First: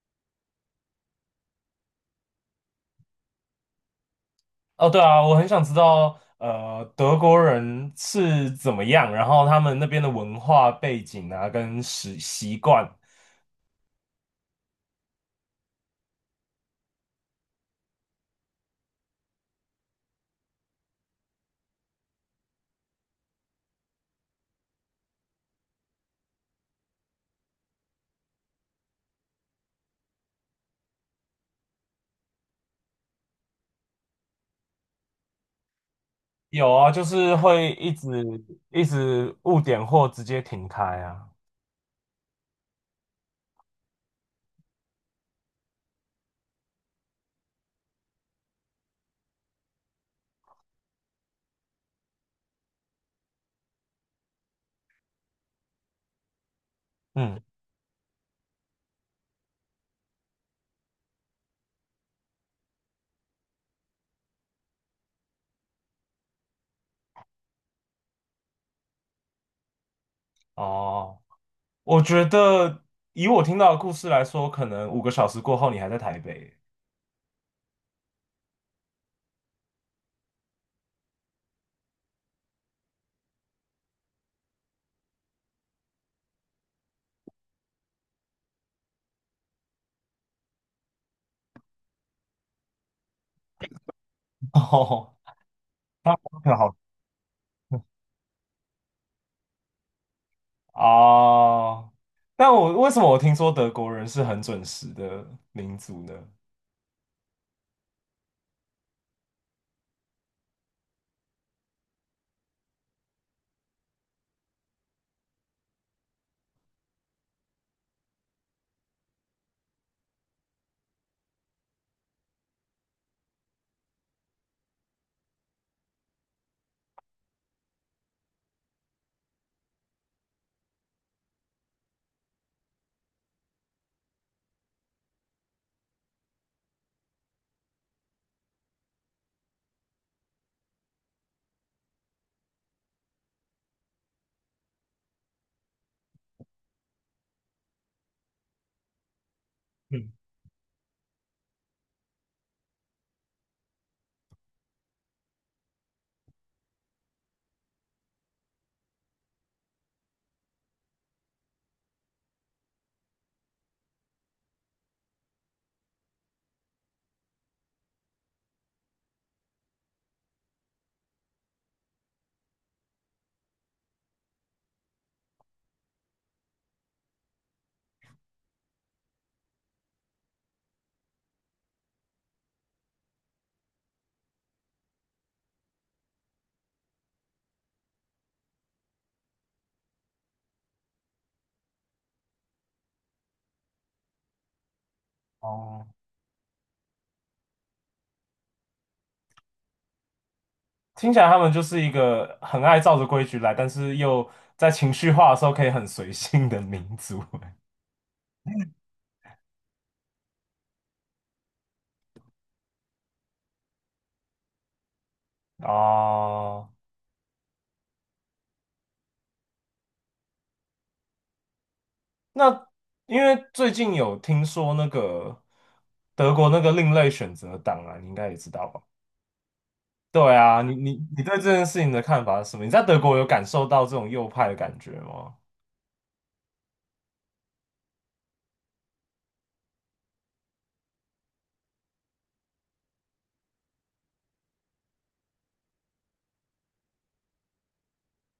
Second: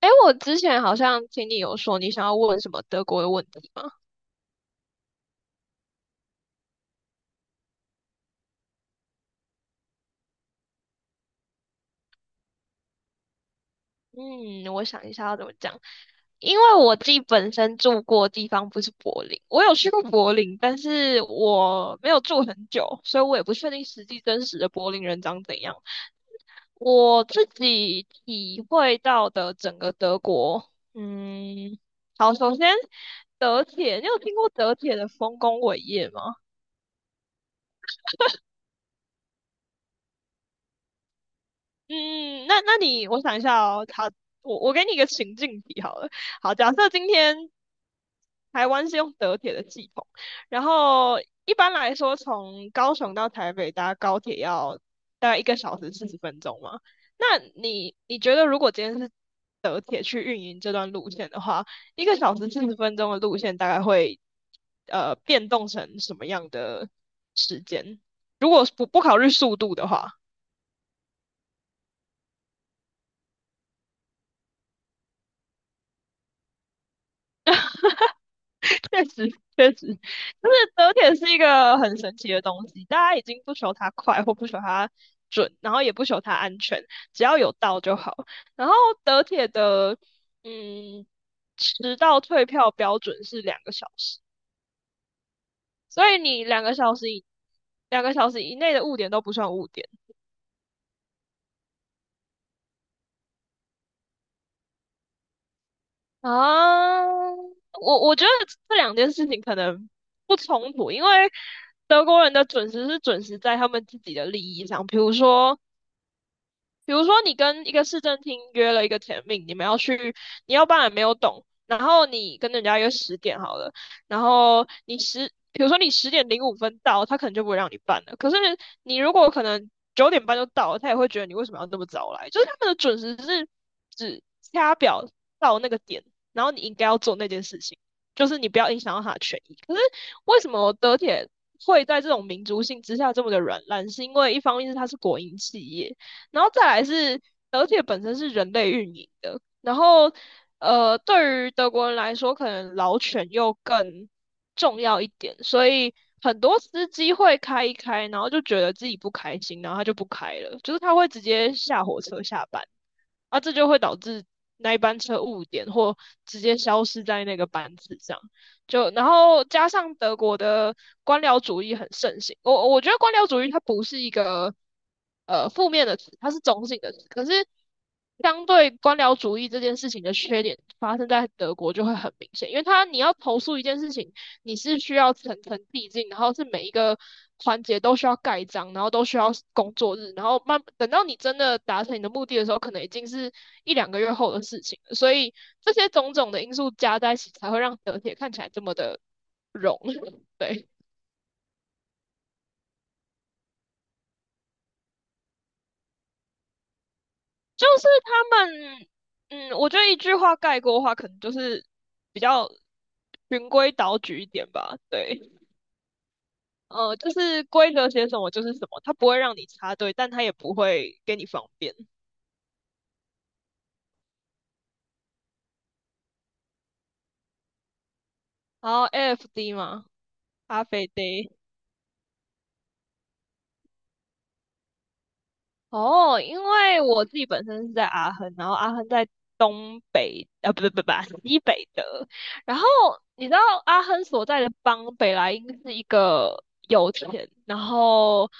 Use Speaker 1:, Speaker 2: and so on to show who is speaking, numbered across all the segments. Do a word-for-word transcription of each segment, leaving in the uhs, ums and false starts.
Speaker 1: 哎，我之前好像听你有说你想要问什么德国的问题吗？
Speaker 2: 哦，对啊，我很想知道，呃，德国人是怎么样，然后他们那边的文化背景啊，跟习习惯，
Speaker 1: 嗯，我想一下要怎么讲。因为我自己本身住过的地方不是柏林，我有去过柏林，但是我没有住很久，所以我也不确定实际真实的柏林人长怎样。我自己体会到的整个德国，嗯，好，首先德铁，你有听过德铁的丰功伟业吗？
Speaker 2: 有啊，就是会一直一直误点或直接停开啊。
Speaker 1: 嗯，那那你，我想一下哦，好，我我给你一个情境题好了。好，假设今天台湾是用德铁的系统，然后一般来说从高雄到台北搭高铁要大概一个小时四十分钟嘛。那
Speaker 2: 嗯，
Speaker 1: 你你觉得如果今天是德铁去运营这段路线的话，一个小时四十分钟的路线大概会呃变动成什么样的时间？如果不不考虑速度的话。
Speaker 2: 哦，我觉得以我听到的故事来说，可能五个小时过后你还在台北。
Speaker 1: 确实，确实，就是德铁是一个很神奇的东西，大家已经不求它快或不求它准，然后也不求它安全，只要有到就好。然后德铁的嗯迟到退票标准是两个小时，
Speaker 2: 哦，
Speaker 1: 所以你
Speaker 2: 那
Speaker 1: 两
Speaker 2: 好。
Speaker 1: 个小时以两个小时以内的误点都不算误点
Speaker 2: 哦，但我为什么我听说德国人是很准时的民族呢？
Speaker 1: 啊。我我觉得这两件事情可能不冲突，因为德国人的准时是准时在他们自己的利益上，比如说。比如说，你跟一个市政厅约了一个 t 命，你们要去，你要办也没有懂，然后你跟人家约十点好了，然后你十，比如说你十点零五分到，他可能就不会让你办了。可是你如果可能九点半就到了，他也会觉得你为什么要那么早来？就是他们的准时是只掐表到那个点，然后你应该要做那件事情，就是你不要影响到他的权益。可是为什么德铁会在这种民族性之下这么的软烂？是因为一方面是它是国营企业。然后再来是而且本身是人类运营的，然
Speaker 2: 嗯，
Speaker 1: 后呃，对于德国人来说，可能老犬又更重要一点，所以很多司机会开一开，然后就觉得自己不开心，然后他就不开了，就是他会直接下火车下班。啊，这就会导致那一班车误点或直接消失在那个班次上。就然后加上德国的官僚主义很盛行，我我觉得官僚主义它不是一个呃负面的词，它是中性的词。可是相对官僚主义这件事情的缺点发生在德国就会很明显，因为它你要投诉一件事情，你是需要层层递进，然后是每一个环节都需要盖章，然后都需要工作日，然后慢等到你真的达成你的目的的时候，可能已经是一两个月后的事情了。所以这
Speaker 2: 哦。
Speaker 1: 些种种的因素加在一起，才会让德铁看起来这么的融。对，
Speaker 2: 听起来他们就是一个很爱照着规矩来，但是又在情绪化的时候可以很随性的民族。
Speaker 1: 就是他们，嗯，我觉得一句话概括的话，可能就是比较循规蹈矩一点吧。对，
Speaker 2: 哦，
Speaker 1: 呃，就是规则写什么就是什么，它不会让你插队，但它也不会给你方便。
Speaker 2: 那因为最近有听说那个德国那个另类选择党啊，你应该也知道
Speaker 1: 然
Speaker 2: 吧？
Speaker 1: 后 A F D 嘛，
Speaker 2: 对啊，
Speaker 1: 咖
Speaker 2: 你
Speaker 1: 啡
Speaker 2: 你你
Speaker 1: day。
Speaker 2: 对这件事情的看法是什么？你在德国有感受到这种右派的感觉吗？
Speaker 1: 哦，因为我自己本身是在阿亨，然后阿亨在东北，啊，不对不对不 西北的。然后你知道阿亨所在的邦北莱茵是一个油田，然后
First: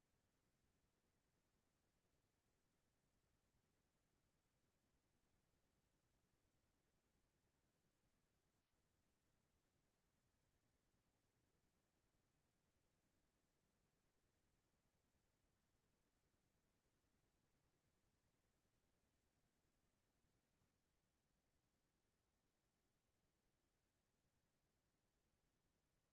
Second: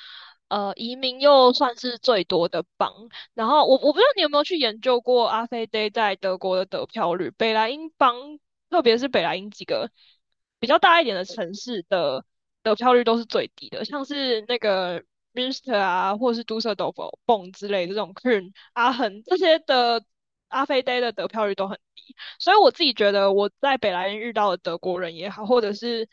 Speaker 1: 呃移民又算是最多的邦。然后我我不知道你有没有去研究过阿飞 d 在德国的得票率，北莱茵邦，特别是北莱茵几个比较大一点的城市的。得票率都是最低的，像是那个 Minster 啊，或者是 Düsseldorf、Bonn 之类的这种 Köln、阿恒这些的阿飞 Day 的得票率都很低，所以我自己觉得我在北莱茵遇到的德国人也好，或者是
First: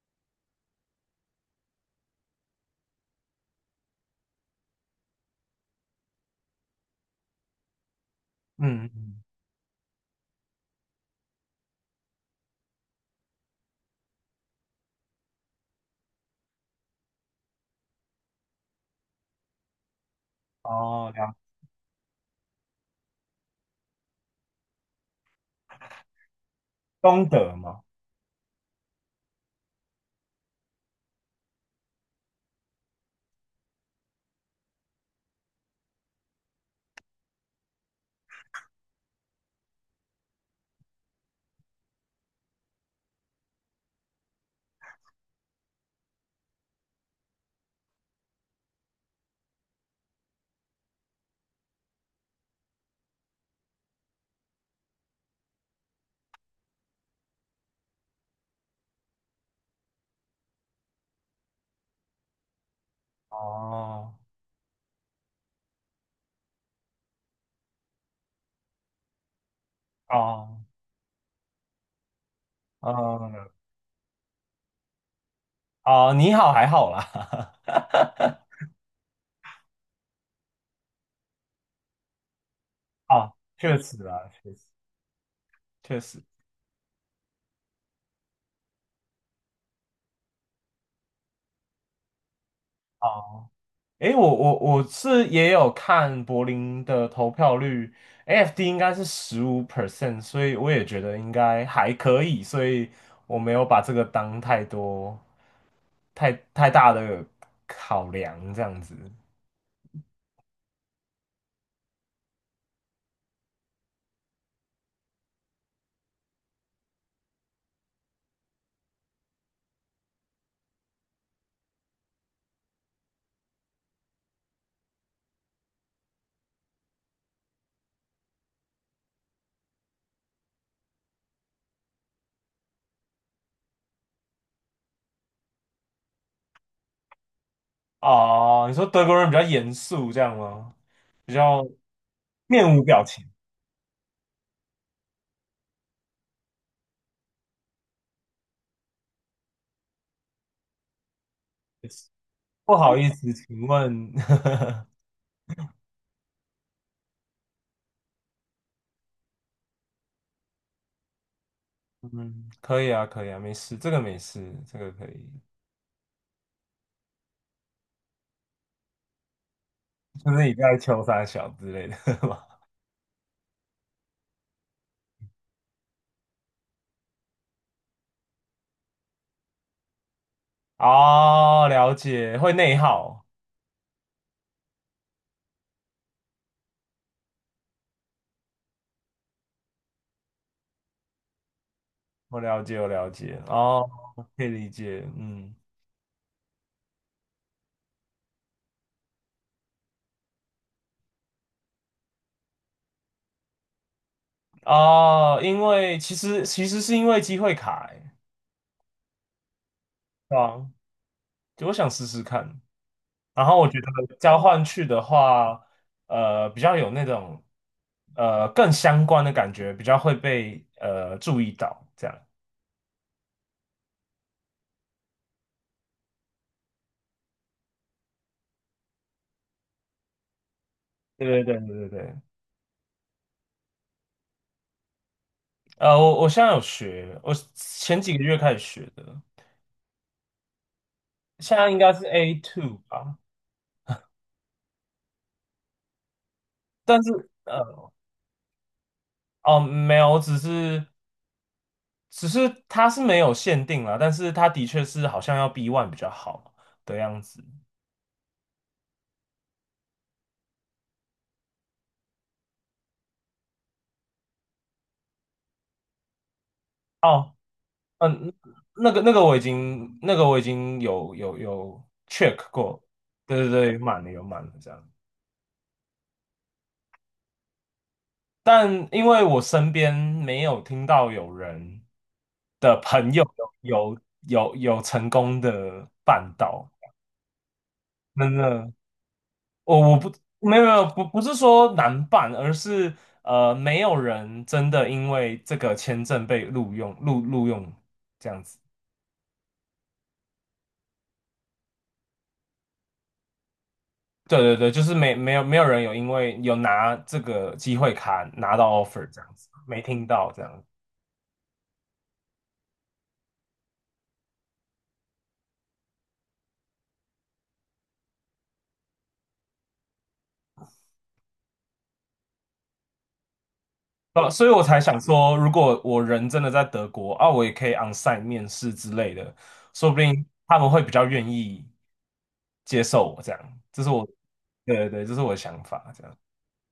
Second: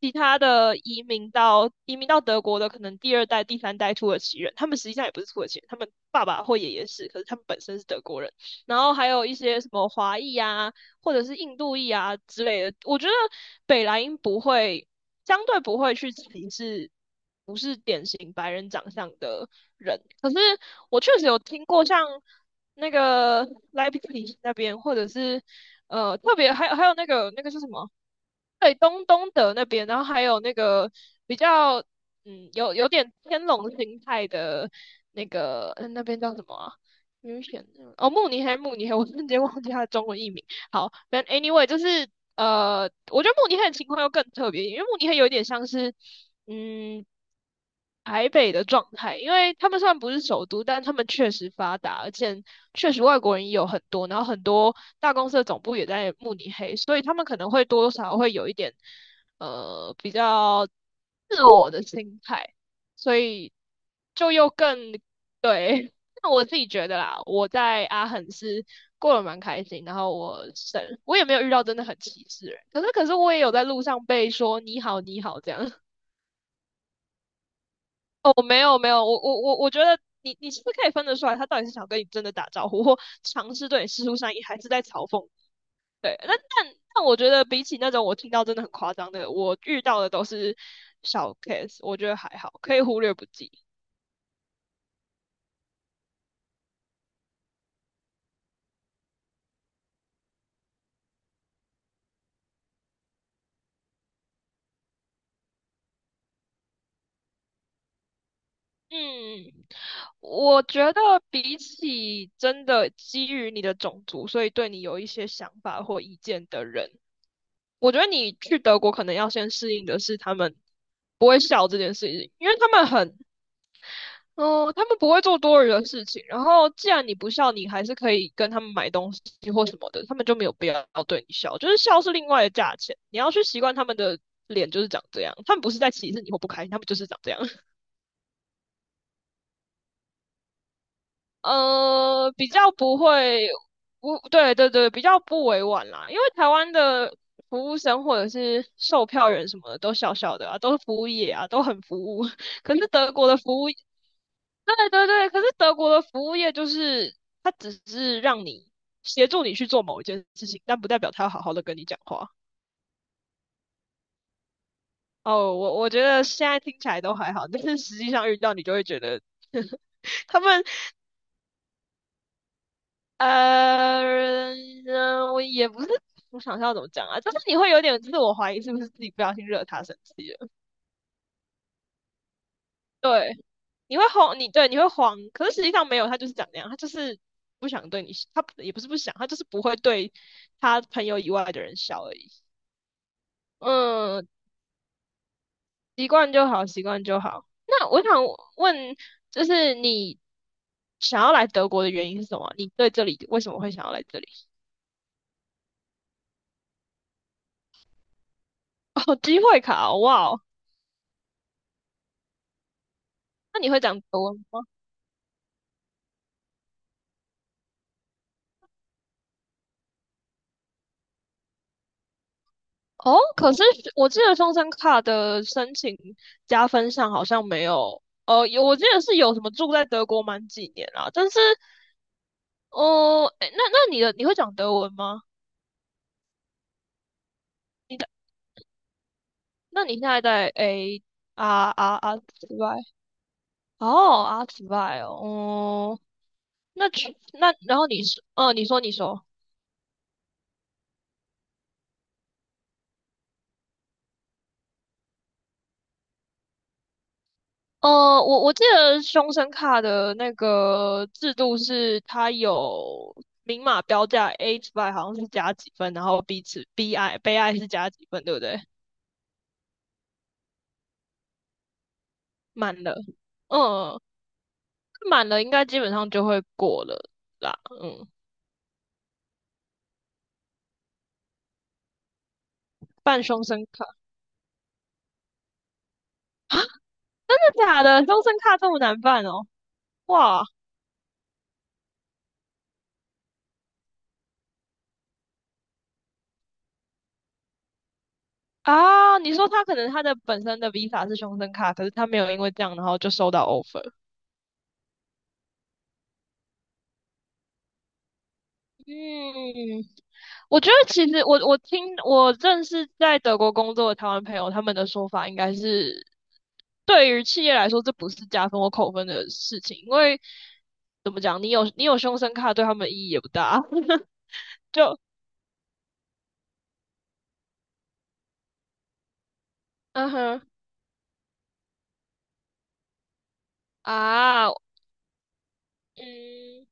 Speaker 1: 其他的移民到移民到德国的，可能第二代、第三代土耳其人，他们实际上也不是土耳其人，他们爸爸或爷爷是，可是他们本身是德国人。然
Speaker 2: 嗯，
Speaker 1: 后还
Speaker 2: 嗯
Speaker 1: 有一些什么华裔啊，或者是印度裔啊之类的。我觉得北莱茵不会，相对不会去歧视不是典型白人长相的人。可是我
Speaker 2: 哦，
Speaker 1: 确实
Speaker 2: 了
Speaker 1: 有听过像那个莱比锡那边，或者是呃特别还有还有那
Speaker 2: 东
Speaker 1: 个那个
Speaker 2: 德
Speaker 1: 是什
Speaker 2: 嘛，
Speaker 1: 么？对，东东德那边，然后还有那个比较，嗯，有有点天龙心态的那个，嗯那边叫什么啊？明显哦，慕尼黑，慕尼黑，我瞬间忘记它的中文译名。好，但 anyway，就是呃，我觉得慕尼黑的情况又更特别，因为慕尼黑有点像是，嗯。台北的状态，因为他们虽然不是首都，但他们确实发达，而且确实外国人也有很多，然后很多大公司的总部也在慕尼黑，所以他们可能会多多少少会有一点呃比较自我的心态，所以
Speaker 2: 哦
Speaker 1: 就又更对。那我自己觉得啦，我在阿肯是过得蛮开心，然后我
Speaker 2: 哦，
Speaker 1: 省我也没有遇到真的很歧视的人，可是可是
Speaker 2: 哦
Speaker 1: 我也有在路上被说你好你好这样。
Speaker 2: 哦，你好还好啦。
Speaker 1: 哦，没有没有，我我我我觉得你你是不是可以分得出来，他到底是想跟你真的打招呼，或
Speaker 2: 啊，
Speaker 1: 尝试
Speaker 2: 确
Speaker 1: 对你
Speaker 2: 实
Speaker 1: 示出
Speaker 2: 啊，
Speaker 1: 善意，
Speaker 2: 确
Speaker 1: 还
Speaker 2: 实。
Speaker 1: 是在嘲讽你
Speaker 2: 确
Speaker 1: 对，
Speaker 2: 实。
Speaker 1: 那但但我觉得比起那种我听到真的很夸张的，我遇到的都是小 case，我觉得还好，可以忽略不
Speaker 2: 哦，
Speaker 1: 计。
Speaker 2: 诶，我我我是也有看柏林的投票率，A F D 应该是十五 percent，所以我也觉得应该还可以，所以我没有把这个当太多太太大的考量这样子。
Speaker 1: 嗯，我觉得比起真的基于你的种族，所以对你有一些想法或意见的人，我觉得你去德国可能要先适应的是他们不会笑这件事情，因为他们很哦，他们不会做多余的事情。然后，既然你不笑，你还是可以跟他们买东西或什么的，他们就没有必要对你笑。就是笑是另外的价钱，你要去习惯他们的脸就是长这样。他们不是在歧视你或不开心，他们就是长这样。
Speaker 2: 哦，你说德国人比较严肃这样吗？比较
Speaker 1: 呃，比较
Speaker 2: 面无
Speaker 1: 不
Speaker 2: 表情。
Speaker 1: 会，不，对对对，比较不委婉啦。因为台湾的服务生或者是售票员什么的都笑笑的啊，都是服务业啊，都很服务。
Speaker 2: 不
Speaker 1: 可是
Speaker 2: 好意
Speaker 1: 德国
Speaker 2: 思，
Speaker 1: 的服
Speaker 2: 请
Speaker 1: 务
Speaker 2: 问，
Speaker 1: 对对对，可是德国的服务业就是它只是让你协助你去做某一件事情，但不代表他要好好的跟你讲 话。
Speaker 2: 嗯，可以啊，可以啊，没事，这个没事，这个可以，
Speaker 1: 哦，我我觉得现在听起来都还好，但是实际上遇到你就会觉得
Speaker 2: 就
Speaker 1: 他
Speaker 2: 是你
Speaker 1: 们
Speaker 2: 在求三小之类的
Speaker 1: 呃，嗯我也不是，我想一下要怎么讲啊，就是你会有点自我怀疑，是不是自己不小心惹他生气了？
Speaker 2: 哦，了解，会内耗，
Speaker 1: 对。你会慌，你对你会慌，可是实际上没有，他就是长那样，他就是不想对你，他也不是不想，他就是不会对他朋友以外的人笑而已。
Speaker 2: 我了解，我了解，哦，
Speaker 1: 嗯，
Speaker 2: 可以理解，嗯，
Speaker 1: 习惯就好，习惯就好。那我想问，就是你想要来德国的原因是什么？你对这里为什么会想要来这里？
Speaker 2: 哦，因为其实其实是因为机会卡，欸
Speaker 1: 哦，机会卡哦，哇
Speaker 2: 对
Speaker 1: 哦
Speaker 2: 啊，就我想试试看，然后
Speaker 1: 那
Speaker 2: 我
Speaker 1: 你
Speaker 2: 觉
Speaker 1: 会讲
Speaker 2: 得
Speaker 1: 德文
Speaker 2: 交
Speaker 1: 吗？
Speaker 2: 换去的话，呃，比较有那种呃更相关的感觉，比较会被呃注意到，这样，
Speaker 1: 哦，可是我记得双生卡的申请加分上好像没有。哦，有我记得是有什么住在德国满几年啊，但是
Speaker 2: 对对对对对对。
Speaker 1: 哦，诶，那那你的你会讲德文吗？
Speaker 2: 呃，我我现在有学，我
Speaker 1: 你
Speaker 2: 前
Speaker 1: 的
Speaker 2: 几个月开始学的，
Speaker 1: 那你现在在诶
Speaker 2: 现在
Speaker 1: 啊
Speaker 2: 应该
Speaker 1: 啊
Speaker 2: 是
Speaker 1: 啊
Speaker 2: A
Speaker 1: 之外，
Speaker 2: two 吧，
Speaker 1: 哦啊之外哦，哦，那
Speaker 2: 但
Speaker 1: 去
Speaker 2: 是。
Speaker 1: 那然
Speaker 2: 呃。
Speaker 1: 后你说，呃，你说你说，
Speaker 2: 哦，没有，只是只是它是没有限定啦，但是它的确是好像要 B one 比较好的样子。
Speaker 1: 呃，我我记得凶神卡的那个制度是它有明码标价，A 之外好像是加几分，然后 B 次 B I
Speaker 2: 哦，
Speaker 1: 悲哀是加几分，对
Speaker 2: 嗯，
Speaker 1: 不对？
Speaker 2: 那个那个我已经那个我已经有有有 check 过，
Speaker 1: 满了，
Speaker 2: 对对对，
Speaker 1: 嗯，
Speaker 2: 满了有满了这样。
Speaker 1: 满了应该基本上就会过了啦，嗯，
Speaker 2: 但因为我身边没有听到有人的朋
Speaker 1: 办
Speaker 2: 友
Speaker 1: 凶神卡。
Speaker 2: 有有有有成功的办到，
Speaker 1: 真的假的？终身
Speaker 2: 真
Speaker 1: 卡这
Speaker 2: 的。
Speaker 1: 么难办哦？
Speaker 2: 我我不
Speaker 1: 哇
Speaker 2: 没有没有不不是说难办，而是呃没有人真的因为这个签证被录用录录用这样子。
Speaker 1: 啊！你说他可能他的本身的 Visa 是终身卡，可是他没有因为这样，然后就收到 offer。
Speaker 2: 对对对，就是没没有没有人有因为有拿这个机会卡拿到 offer 这样子，没
Speaker 1: 嗯，
Speaker 2: 听到这
Speaker 1: 我
Speaker 2: 样。
Speaker 1: 觉得其实我我听我认识在德国工作的台湾朋友，他们的说法应该是，对于企业来说，这不是加分或扣分的事情，因为怎么讲，你有你有终身卡对他们意义也不大。
Speaker 2: 呃，所以我才
Speaker 1: 就
Speaker 2: 想说，如果我人真的在德国啊，我也可以 onsite 面试之类的，说不
Speaker 1: 嗯
Speaker 2: 定
Speaker 1: 哼
Speaker 2: 他们会比较愿意接受我这样。这是我，
Speaker 1: 啊，
Speaker 2: 对对对，这是我的想法这样。
Speaker 1: 嗯，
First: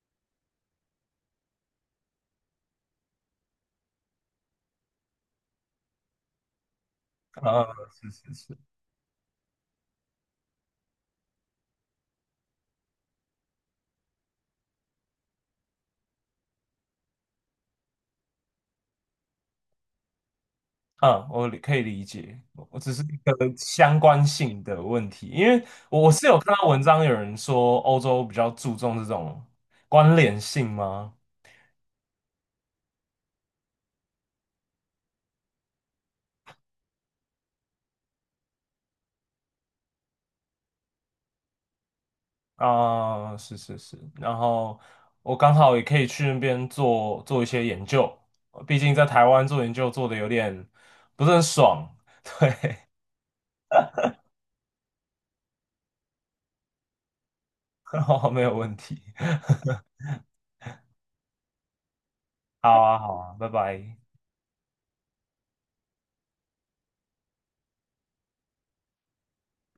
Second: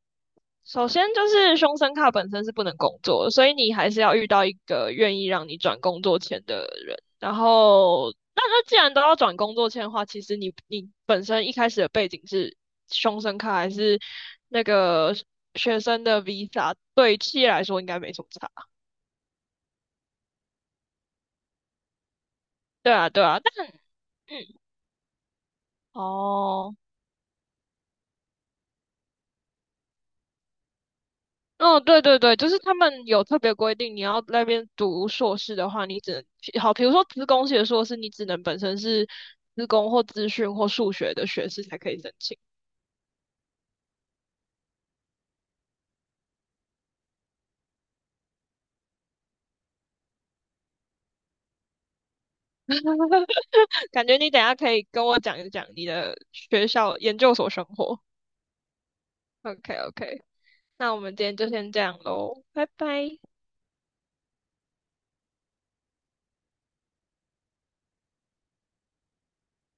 Speaker 1: 首先就是凶生卡本身是不能工作所以你还是要遇到一个愿意让你转工作签的人。然
Speaker 2: 啊，是
Speaker 1: 后，
Speaker 2: 是
Speaker 1: 那
Speaker 2: 是。
Speaker 1: 那既然都要转工作签的话，其实你你本身一开始的背景是凶生卡还是那个学生的 visa，对企业来说应该没什么差。
Speaker 2: 嗯，我理可以理解，我
Speaker 1: 对
Speaker 2: 只是
Speaker 1: 啊，
Speaker 2: 一
Speaker 1: 对
Speaker 2: 个
Speaker 1: 啊，但
Speaker 2: 相关
Speaker 1: 嗯，
Speaker 2: 性的问题，因为我是有看到
Speaker 1: 哦。
Speaker 2: 文章有人说欧洲比较注重这种关联性吗？
Speaker 1: 嗯，对对对，就是他们有特别规定，你要那边读硕士的话，你只能好，比如说资工系的硕士，你只能本身是资工或资讯或数学的学士才可以申请。
Speaker 2: 啊、是是是，然后我刚好也可以去那边做做一些研究，毕竟在台湾做研究做的有点不是很爽。
Speaker 1: 感觉你等一下可以跟我讲一讲你的学校研究所生活。
Speaker 2: 没有问题。
Speaker 1: OK OK，那我们今天就先这样喽，拜
Speaker 2: 好啊，好
Speaker 1: 拜。
Speaker 2: 啊，拜拜。